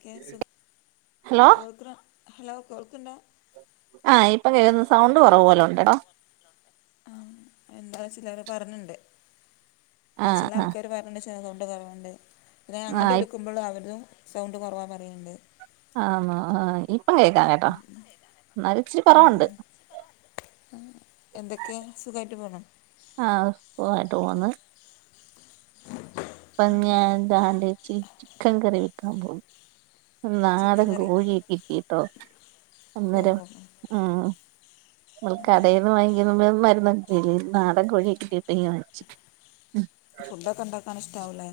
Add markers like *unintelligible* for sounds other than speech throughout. ഖ ഹലോ കേൾക്ക ഹലോ കേൾക്കണ്ടോ ആഹ് ഇപ്പം കേക്കുന്ന് സൗണ്ട് കുറവ് പോലെ ഉണ്ടെടൊ ആ എന്താ ചിലർ പറഞ്ഞിണ്ട് അ ആഹ് ചില ആഹ് ആൾക്കാാര് പറഞ്ഞണ്ട് സൗണ്ട് കുറവുണ്ട് പിന്നെ അങ്ങോട്ട് വിളിക്കുമ്പോളും അവരതും സൗണ്ട് കുറവാ പറയുന്നുണ്ട് ആ ന്നോ ആ ഇപ്പം കേൾക്കാ കേട്ടോ എന്നൽ ഇച്ചിരി കു റ വുണ്ട് എന്തൊക്കെയാ സുഖഖാ യിട്ട് പോണോ ആ സുഖായിട്ട് പോണ് പഞ്ഞന്താണ്ടേച്ചി ചിക്കൻ കറി വെക്കാൻ പോകും ഇന്ന് നാടൻ ചിക്കൻ കറി കോഴിയ കിട്ടിട്ടോ *unintelligible* ആഹ നമ്മൾ കടയിന്ന് വാങ്ങിക്ക മരുന്ന് നാടൻ കോഴിയക്കിട്ടിട്ട വങ്ങിച്ചു ഫുഡ ഒക്കെ ഉണ്ടാക്കാൻ ഇഷ്ടാവുലേ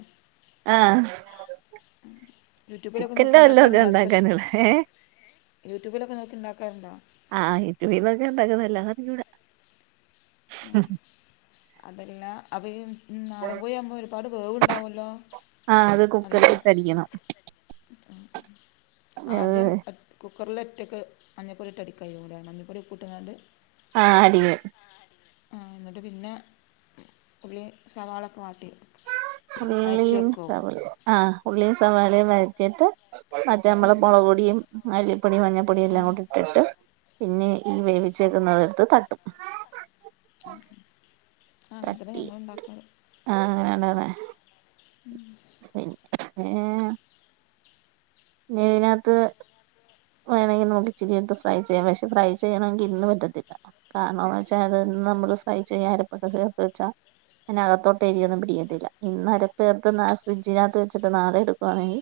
ആഹ യൂട്യൂബിലൊക്കെ നോക്കി ചിക്കന്റെ വല്ല ഒക്കെ ഉണ്ടാക്കാറുണ്ടോ സ്പെഷ്യൽ ഉണ്ടാക്കാനുള്ള ഏ യൂട്യൂബിലൊക്കെ നോക്കി ഇണ്ടാക്കാറുണ്ടോ ആഹ് യുട്യൂബിൽ നോക്കിയ ഉണ്ടാക്കുന്നെ അല്ലാദേ അറിഞ്ഞൂടാ അതെല്ലാം അവ ഉം നാടൻകോഴി ആവുമ്പോ ഒരുപാട് വേവുണ്ടാവുല്ലോ ആഹ് അത് നല്ലോണം കുക്കറിലിട്ടടിക്കണം ആദ്യം ഏഹ് കുക്കറിൽ ഒറ്റെക്ക് മഞ്ഞപ്പൊടി ഇട്ട് അടിക്കാമഞ്ഞൾപ്പൊടി ഉപ്പുട്ടാണ്ട് ആടിയ് ആ ന്നിട്ട് പിന്നെ ഉളളി സവാളൊക്കെ വാട്ടി വഴറ്റി ഉള്ളിയും വെക്കും സവാളയും ആഹ ഉള്ളിയും സവാളിയും വരത്തിയിട്ട് മറ്റേമ്മള മുളക്പൊടിയും മല്ലിപ്പൊടിയും മഞ്ഞ പൊടിയെല്ലാം കൂടെ ഇട്ടിട്ട് പിന്നെ ഈ വേവിച്ചേക്കുന്നതെടുത്ത് തട്ടും ആ അങ്ങെനെ തന്നെ ഞങ്ങളുണ്ടാക്കല് ആഹ അങ്ങനെ തന്നെ ഉം പിന്നെ ഞെതിനാത്ത് വേണങ്കി നോക്ക് ഇച്ചിരി എട്ത്ത് ഫ്രൈ ചെയ്യാം പഷേ ഫ്രൈ ചെയ്യണങ്കിൽ ഇന്ന് പറ്റത്തില്ല കാരണംന്ന് വെച്ചാൽ അത് ന്ന് നമ്മള് ഫ്രൈ ചെയ്യാ അരപ്പൊക്കെ ചേർത്ത് വെച്ചാ അതിനകത്തോട്ടേരിയൊന്നും പിടിക്കത്തില്ല ഇന്നര പേർത്ത് ഫ്രിഡ്ജിനകത്ത് വച്ചിട്ട് നാളെ എടുക്കുവാണെങ്കിൽ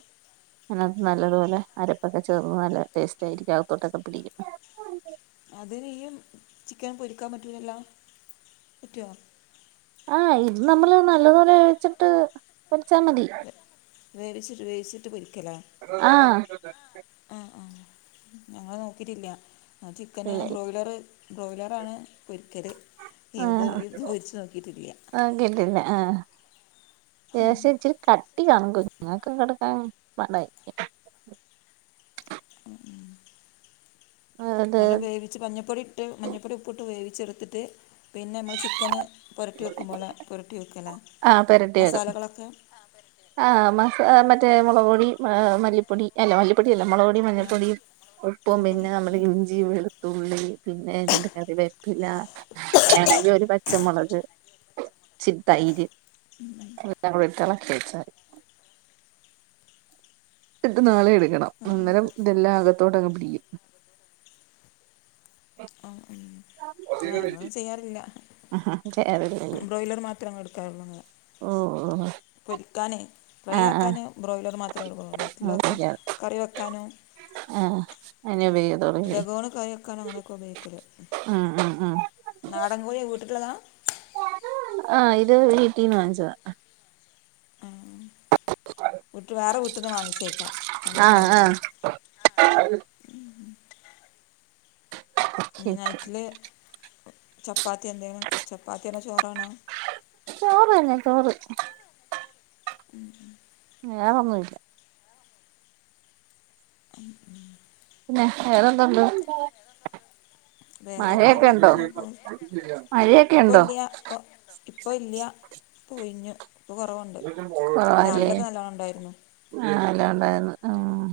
അതിനകത്ത് നല്ലതുപോലെ അരപ്പൊക്കെ ചേർന്ന് നല്ല ടേസ്റ്റ് ആയിരിക്കും അകത്തോട്ടൊക്കെ പിടിക്കും അതിന് ഇം ചിക്കൻ പൊരിക്കാൻ പറ്റൂലല്ലോ പറ്റുവോ ആഹ ഇത് നമ്മള് നല്ലതു പോലെ വേവിച്ചിട്ട് വെച്ചാ മതി വേവിച്ചിട്ട് വേവിച്ചിട്ട് പൊരിക്കലേ ആഹ ആ ആ ഞങ്ങള് നോക്കിട്ടില്ല ആ ചിക്കന് ഇല്ല ഇല്ല ബ്രോയിലർ ബ്രോയിലറാണ് പൊരിക്കല് ഇത് ആഹ് പൊരിച്ച് നോക്കിട്ടില്ല്യ നോക്കിട്ടില്ല ആഹ ദേഷ്യം യിട്ട് കട്ടി കാണും കുഞ്ഞു ങ്ങക്ക് കൊടുക്കാൻ പാടായിരിക്കും അത് നല്ല വേവിച്ച് മഞ്ഞപ്പൊടി ഇട്ട് മഞ്ഞപ്പൊടി ഉപ്പുട്ട് വേവിച്ചെടുത്ത്ട്ട് പിന്നെമ്മൾ ചിക്കന് പുരട്ടി വെക്കുമ്പോല പുരട്ടി വെക്കല ആഹ പെരട്ടിയതും ആ മസ മറ്റേ മുളക് പൊടി മല്ലിപ്പൊടി അല്ല മല്ലിപ്പൊടി അല്ല മുളക് പൊ ടി ആ മഞ്ഞപ്പൊടിയും ഉപ്പും മഞ്ഞൾപ്പൊടി പിന്നെ അമ്മള് ഇഞ്ചി ഞ്ചി വെളുത്തുള്ളി പിന്നെ രണ്ട് കറി വേപ്പില വേണേങ്കിൽ ഒരു പച്ചമുളക് ഇച്ചിരി തൈര് *unintelligible* *unintelligible* ട്ട് നാളെ എടുക്കണം അന്നേരം ഓക്കെ ഇതെല്ലാം അകത്തോട്ട അങ്ങ് പിടിക്കും അ മ് ആ ഞങ്ങളും ചെയ്യാറില്ല ചേറല്ലേ ബ്രോയ്‌ലർ മാത്രേ അങ്ങെനെ എടുക്കലുള്ളൂ ഓ ഓ പൊരിക്കാനെ ഫ്രൈ ആഹ് ആഹ് ആക്കാന് ബ്രോയ്ലർ മാത്രേ എടുലുള്ളൂ മറ്റുള്ളതൊക്കെ കറി വെക്കാനും ആഹ അയിന് ഉബയോ ലഘോൺ കറിക്കാന് അങ്ങനെയൊക്ക ഉപയോഗിക്കല്. ഉം ഉം ഉം നാടൻകോഴിയ വീട്ടില്ള്ളതാ ആഹ് ഇത് വീട്ടീന്ന് വങ്ങിച്ചതാ. ഉം വുറ്റ് വേറെ വീട്ടന്ന് വാങ്ങിച്ചേക്കാ ആഹ് വാങ്ങിച്ചതാവുലേ ആഹ് ആഹ് ആഹ് ഇ നി നൈറ്റില് ചപ്പാത്തി എന്തെലും ചപ്പാത്തില്ല ചോറാണോ? ചോറ് തന്നെ ചോറ് ഉം ഉം വേറെന്നുല്ല ഉം ഉം പിന്നെ വേറെന്തൊണ്ട്? വേറെ മഴയൊക്കെ എന്താണ് ഇണ്ടോ ഇങ്ങനെ പോകും മഴയൊക്കെ ഇണ്ടോ ഇപ്പോ ഇല്ല്യ ഇപ്പോയിഞ്ഞു ഇപ്പോകുറവുണ്ട് കുറവാല്ലേ രാവിലൊക്കെ നല്ലോണ്ണം ഉണ്ടായിരുന്നു ആഹ് അതോണ്ടായിരുന്നു ആഹ്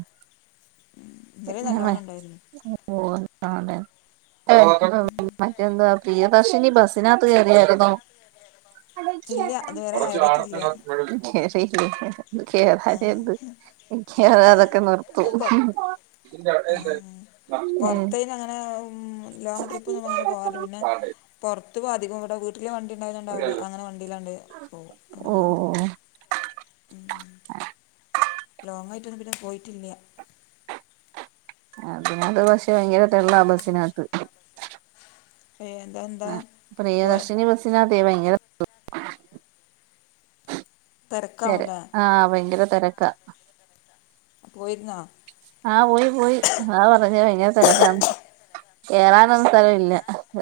ഇന്നലെയും നല്ലോണം *unintelligible* ഉണ്ടായിരുന്നു പ്രിയദർശിനിബസ്സിനകത്ത് കേറിയായിരുന്നൊ ഇല്ല ഇതുവരെ നറച്ച് ആളക്കെ കയറിയിട്ടില്ല ഉണ്ടയിരുന്നോ പെരെല് *unintelligible* കേറാനെന്ത് മിക്യവാ അതൊക്കെ നിർത്തും അപ്പോൾ *unintelligible* ഉം. പൊറ്ത്തയ്ന് അങ്ങനെ ലോങ്ങ് ട്രിപ്പൊന്നും അങ്ങനെ പോവാറില്ല പിന്നെ താഴെ പൊറത്ത് പോക അധം ഇവിടെ വീട്ടിൽ വണ്ടി ഉണ്ടായത കൊണ്ട് ഒരു അവർ ഇത്. അങ്ങനെ വണ്ടിയിലാണ്ട് പോകും അങ്ങനെ ഓ പോയതാ ഉം ലോങ് ആയിട്ടൊന്നും പിന്നെ പോയിട്ടില്ല പിന്നെ അത് പക്ഷെ ഭയങ്കര തെള്ളാ ബസ്സിനകത്ത് ഏയ് എന്താ എന്താ ആഹ് പോ പ്രിയദർശിനി ബസ്സ് ബസ്സിനകതെയ് ഭയങ്കര തിരക്കാവൂലേ ആ ഭയങ്കര തെരക്കാ പോയിരുന്നോ ആഹ് പോയി പോയി അതാ പറഞ്ഞ് ഭയങ്കര തെരക്കാന്ന് കെറാനൊന്നും സ്ഥലം ഇല്ല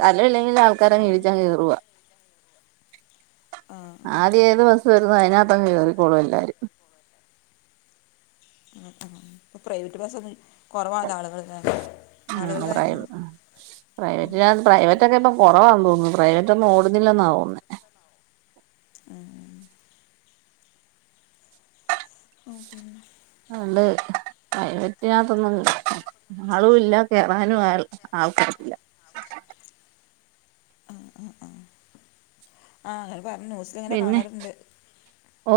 സ്ഥലം ഇല്ലെങ്കിലും ആൾക്കാരെങ്ങീടിച്ചങ്ങ് കെറുവാ ആഹ് ആദ്യം ഏത് ബസ്സ് വരുന്നു അതിനകത്ത് കയറിക്കോളും എല്ലാവരും ആഹ് ആഹ് ആഹ് ഇപ്പൊ പ്രൈവറ്റ് ബസ്സന്നും കൊറവാലോ ആളുകളൊക്കെ *unintelligible* പ്രൈവറ്റിനകത്ത് പ്രൈവറ്റൊക്കെ ഇപ്പം കൊറവാന്ന് തോന്നുന്നു പ്രൈവറ്റ് ഒന്നും ഓടുന്നില്ലെന്ന തോന്നുന്നെ ഉം ഉം ഉം *unintelligible* ആളും ഇല്ല കേറാനും ആൾ ആൾക്കാരില്ല ആഹ് ആഹ് ആഹ് ആഹ് അങ്ങനെ പറഞ്ഞു ന്യൂസ്സില് ഇങ്ങനെ പിന്നെ കാണാറ്ണ്ട് ഓ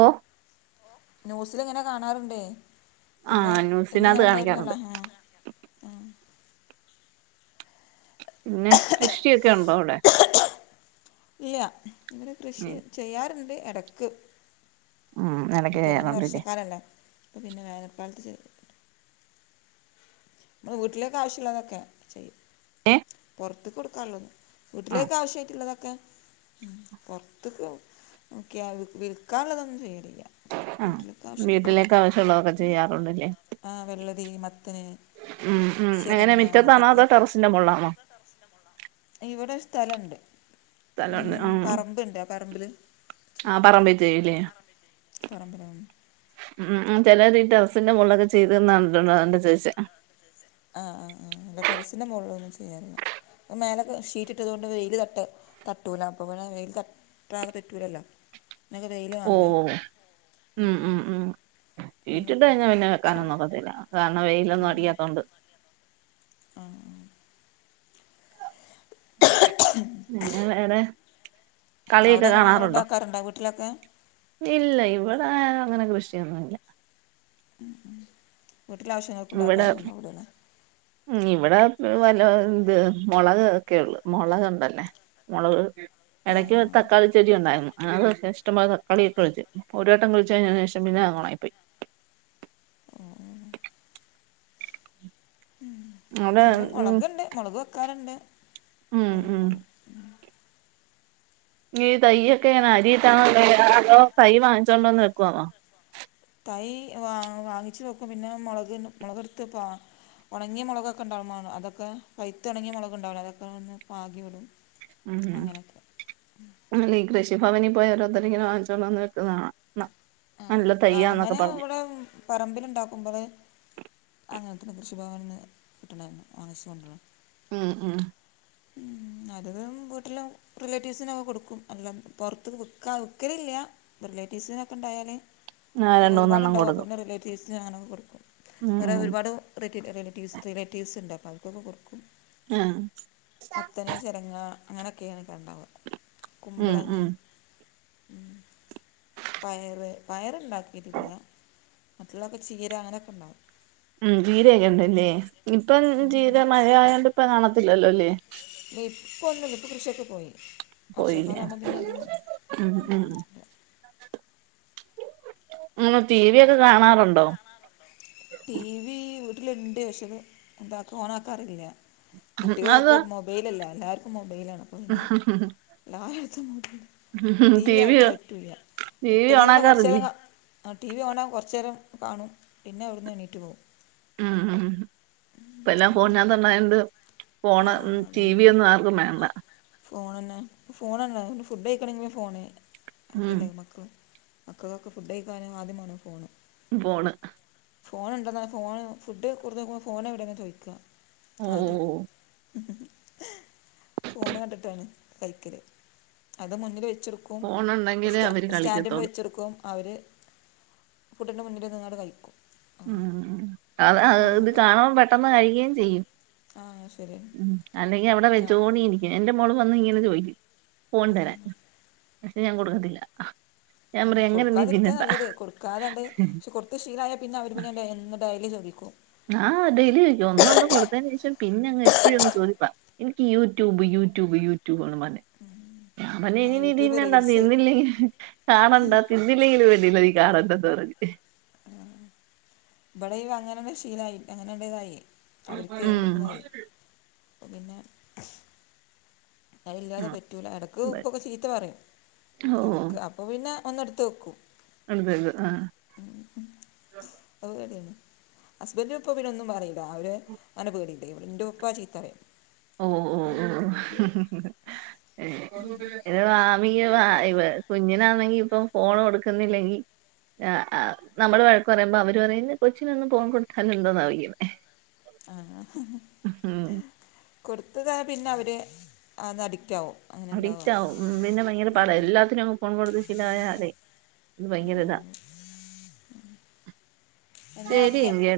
ന്യൂസില് ഇങ്ങനെ കാണാറുണ്ടേ ആ ഇന്ന് ന്യൂസിനകത്ത് ഇന്നങ്ങനെ കാണിക്കാറുണ്ട് ഉണ്ടായിരുന്നല്ലോ ഹെ ആഹ് പിന്നെ കൃഷിയൊക്കെ ഉണ്ടോ അവിടെ ഇല്ല്യാ ഇവിടെ കൃഷി ചെയ്യാറ്ണ്ട് എടക്ക് ഉം ഇടക്ക് ഇപ്പൾ പിന്നെ ചെയ്യാറുണ്ടല്ലേ വർഷക്കാലല്ലെ ഇപ്പൾ പിന്നെ വേനൽക്കാലത്ത് ഇമ്മളവീട്ടിലേക്ക് ആവശ്യള്ളതൊക്കെ ചെയ്യും എ പൊറ്ത്ത്ക്ക്കൊടുക്കാള്ളത് വീട്ടിലേക്ക് ആവശ്യായിട്ടുള്ളതൊക്കെ പൊറ്ത്ത്ക്ക് നോക്കിയാൽ വിൽക്കാനുള്ളതൊന്നും ചെയ്യലില്ല ആ വീട്ടിലൊക്കെ ആവശ്യള്ള വീട്ടിലേക്ക് ആവശ്യമുള്ളതൊക്കെ ചെയ്യാറുണ്ടല്ലേ ആഹ് വെള്ളരി മത്തന് ഉം ഉം എങ്ങനെ ചിരങ്ങ മിറ്റത്താണോ അങ്ങനത്തൊക്കെ അതോ ടെറസിന്റെ മോള്ളാണോ ഇവിടെ സ്ഥലണ്ട് ഉം പറമ്പ്ണ്ട് പറമ്പില് ആ പറമ്പി പറമ്പിലാന്ന് ഉം ചിലതി ടൊസിന്റെ മോള്ളക്കെ ചെയ്തന്നണ്ടോ അതോണ്ടാ ചോദിച്ചെ ആഹ് ആഹ് ആഹ് ഇല്ല ടെറസിന്റെ മൊള്ലൊന്നും ചെയ്യാറില്ല പ്പ മേലൊക്കെ ഷീറ്റ്ട്ടതൊണ്ട് വെയിൽ തട്ടുതട്ടൂല അപ്പ പിന്നെ വെയിൽ ത *unintelligible* ഓ ഓ വേണ്ടേ ഓ മ് മ് മ് പിന്നെ സീറ്റ്ട്ട് പറ്റൂല കഴിഞ്ഞപിന്നെ വെക്കാനൊന്നൊക്കത്തില്ല കാൺന്ന വെയിലൊന്നും അടിയാത്തൊണ്ട് *unintelligible* പിന്ന വേറെ കളിയൊക്കെ അവിടങ്ങനെ നിങ്ങൾ കാണാറുണ്ടോ ഇണ്ടാക്കാറ്ണ്ട വീട്ടിലൊക്കെ ഇല്ല ഇവിടെങ്ങനെ അങ്ങനെ കൃഷിയൊന്നുല്ല ഉം ഉം വീട്ടില ആവശ്യങ്ങൾക്ക് ഇവിടെ ഇണ്ടാക്കാറ് ഉണ്ടാവൂല ലെ ഉം ഇവടെ വല ഇത് മുളക് ഒക്കെള്ളു മുളക്ണ്ടല്ലേ മുളക് ആ എടയ്ക്ക് ആ തക്കാളി ചെടി ഉണ്ടായിരുന്നു. അത് ഇഷ്ടം പോലെ തക്കാളി കിട്ടുകേം ചെയ്യും. ഒരു വട്ടം കുഴിച്ചു കഴിഞ്ഞേനേഷം പിന്നെ അങ്ങ് ഉണങ്ങിപ്പോയി. *unintelligible* ഉം അവിടെ ഇവിടെ ഉം മുളക്ണ്ട് മുളക് വെക്കാറുണ്ട് ഉം ഉം *unintelligible* ഈ തയ്യൊക്കെങ്ങനാ അരീത്താണോ അതോ തൈ വാങ്ങിച്ചോണ്ടോന്ന് വെക്കുവാന്നോ തൈ വാ വാങ്ങിച്ചു വെക്കും പിന്നെ മുളക് മുളക് എടുത്ത് പ ഉണങ്ങിയ മുളകൊക്കെ ഉണ്ടാവുമ്മോണ് അതൊക്കെ പൈത്തുണങ്ങിയ മുളക് ഇണ്ടാവുലെ അതൊക്കെന്ന് പാകി വിടും ഉം ഉം അങ്ങനെയൊക്കെ അല്ല ഈ കൃഷിഭവനിൽ പോയി ഓരോരുത്തരിങ്ങനെ വാങ്ങിച്ചുകൊണ്ടൊന്ന് വെക്കുന്നെ കാണാം ആഹ് നല്ല ആഹ്‌ തയ്യാന്നൊക്കെ അങ്ങനെ പറഞ്ഞു ഇവിടെ പറമ്പില് ഇണ്ടാക്കുമ്പള് അങ്ങൻതന്നെ കൃഷി ഭവൻന്ന് കിട്ട്ണെ വാങ്ങിച്ച് കൊണ്ടെരും. ഉം ഉം ഉം അത് വീട്ട്ലും റിലേറ്റീവ്സിനൊക്കെ കൊടുക്കും അല്ല പുറത്ത്ക് വിക്കാ വിക്കലില്ല റിലേറ്റീവ്സിനൊക്കെ ഇണ്ടായാല് ആ ഒക്കെ രണ്ട് മൂന്നെണ്ണം ഒരുപാട്ണ്ടാവും അപ്പൊ കൊടുക്കും പിന്ന റിലേ റ്റീവ്സ് അങ്ങനൊക്കെ കൊടുക്കും. ഉം വേറെ ഉം ഒരുപാട് റീറ്റേൽ റിലേറ്റീസ് റിലേറ്റീവ്സ്ണ്ട് അപ്പോ അവർക്കൊക്കെ കൊടുക്കും. ആഹ് മത്തന് ചിരങ്ങ അങ്ങനെയൊക്കെയാണ് ഇണ്ടാവുക ഉം കുമ്പളങ്ങ ഉം ഉം പയറ് പയറുണ്ടാക്കിട്ടില്ല, മറ്റുള്ളൊക്കെ ചീര അങ്ങനെയൊക്കെണ്ടാവും ഉം ജീരയൊക്കെ ഉണ്ടല്ലേ ഇപ്പം ജീര മഴ ആയോണ്ട് ഇപ്പ കാണത്തില്ലല്ലോ ലെ ഇപ്പൊന്നുല്ല ഇപ്പ കൃഷിയൊക്കെ പോയി പോയില്ല വർഷക്കാലം ആകുമ്പോൾ പിന്നെ അധികം ഉം ഉം ഇല്ല നിങ്ങ ടി വി ഒക്കെ കാണാറുണ്ടോ? ടി വി വീട്ടിലിണ്ട്. പക്ഷത് എന്താക്കൂ ഓണാക്കാറില്ല. അത് കുട്ടികളൊക്കെ മൊബൈലല്ലേ എല്ലാർക്കും മൊബൈലാണ് അപ്പൊ പിന്നെ *unintelligible* ടി വി ആർക്കും പറ്റൂല്ല ടി വി ഇട്ട്ക്ക്ണെ തന്നെ കൊർചേരം ഓണാക്കാറില്ലേ ക ആ ടി വി കാണും കുറച്ചേരം കാണും പിന്നെ അവിടുന്ന് എണീറ്റ്പോവും ഉം ഉം ഇപ്പ എല്ലാം അങ്ങനെ ഫോണിനാത്തന്നായോണ്ട് ആ ഫോണ് മഉം ടി വി ഒന്നും ആർക്കും വേണ്ട ഫോണന്നെ ഫോണന്നെ ഫുഡ് കഴിക്കണങ്കിലും ഫോണ്. ഉം ലക്കല്ലേ ലക്ക് മക്കളൊക്കെ ഫുഡ് കഴിക്കാന് ആദ്യം മാണം ഫോണ് ഖാണ് ഫോണ് ഉണ്ടെന്ന ഫോണ് ഫുഡ് കൊടുത്ത്ക്കുമ്പോ ഫോണ് എവിടെന്നാ ചോയ്ക ഓ ആദ്യം മ്മ്ഹ് ഹ് ഫോണ് കണ്ടിട്ടാണ് കൈക്കല് അത് മുന്നില് വെച്ചിടുക്കും ക്കും ഫോണുണ്ടെങ്കിലേ സ് അവര് സ്റ്റാൻഡ്മ്മേ കളിക്കത്തോളൂ വെച്ചടക്കും അവര് പുട്ടിൻ്റെ മുന്നില് നിന്നാണ്ട് കഴിക്കും ആ മ്മ്ഹ് അത് ഫോണും ഇത് കാണൻ പെട്ടെന്ന് കഴുകയും ചെയ്യും ആഹ് ശരി അല്ലെങ്കി അവിടെ വച്ചോണ്ടിരിക്കും എന്റെ മോള് വന്നിങ്ങനെ ചോയിക്കും ഫോൺ തരാൻ പക്ഷെ ഞാൻ കൊടുക്കത്തില്ല ഞാൻ പറയും അങ്ങനെ നീ കൊടുക്കാതിരിക്കാ തിന്നണ്ട നല്ലത് കൊടുക്കാതണ്ട് പക്ഷെ കൊ ടുത്ത് ശീലായ പിന്നെ അവർ പിന്നെ എന്നും ഡയലി ചോദിക്കും ആഹ് ഡെയിലി ചോക്കു ഒന്ന ഒന്ന് കൊടുത്തതിന് ശേഷം പിന്നങ് എപ്പോഴും ഒന്നന്ന് ചോദിപ്പാ എനിക്ക് യൂട്യൂബ് യൂട്യൂബ് യൂട്യൂബ്വാണം പറഞ്ഞ ന്നെ ആ ഇ യൂട്യൂബ് നീതിന്നണ്ടാ റീൽസ് തിന്നില്ലെങ്കിൽ കാണണ്ട തി ല്ലെങ്കിലും വേണ്ടില്ല ഈ കാണേണ്ടാന്ന് പറഞ് ആ ഇവിടെ അങ്ങനെ ശീലായി അങ്ങനണ്ടേതായി അവർക്ക് ഉം ഏടുപ്പതായി പിന്നെ അതില്ലാതെ ആ. പറ്റൂല ഇടയ്ക്ക് ഉപ്പൊക്കെ ചീത്ത പറയും ഓ ഇടയ്ക്ക് അപ്പോ പിന്നെ ഒന്ന് എടുത്ത് വയ്ക്കും അതത് ആ ആഹ് കാര്യാണ് ഹസ്ബൻഡ് ഇപ്പൊ പിന്നെ എന്നും പറയും അവര് അന പേടിണ്ട് ഇടെ എന്റെറെ ഉപ്പ ചീത്തറയും ഓ ഓ ഓ ഇ വാമി ഇ വ കുഞ്ഞിനാന്നെങ്കി ഇപ്പം ഫോൺ കൊടുക്കുന്നില്ലെങ്കിൽ ആ നമ്മള് വഴക്ക് പറയുമ്പോ അവര് പറയു കൊച്ചിനൊന്നും ഫോൺ കൊടുത്താൽ എന്താറിയും ഉം കൊടുത്തത പിന്നെ അവർ അത് അഡിക്റ്റ് ആവും അങ്ങനെ ഉണ്ടാവുക അഡിക്റ്റ് ആകും പിന്നെ ഭയങ്കര പാട ആഹ് എല്ലാത്തിനും അങ്ങ് ഫോൺ കൊടുത്ത് ശീലായാലെ അത് ഭയങ്കര ഇതാ എന്ന ശരി ഒക്കെ എങ്കി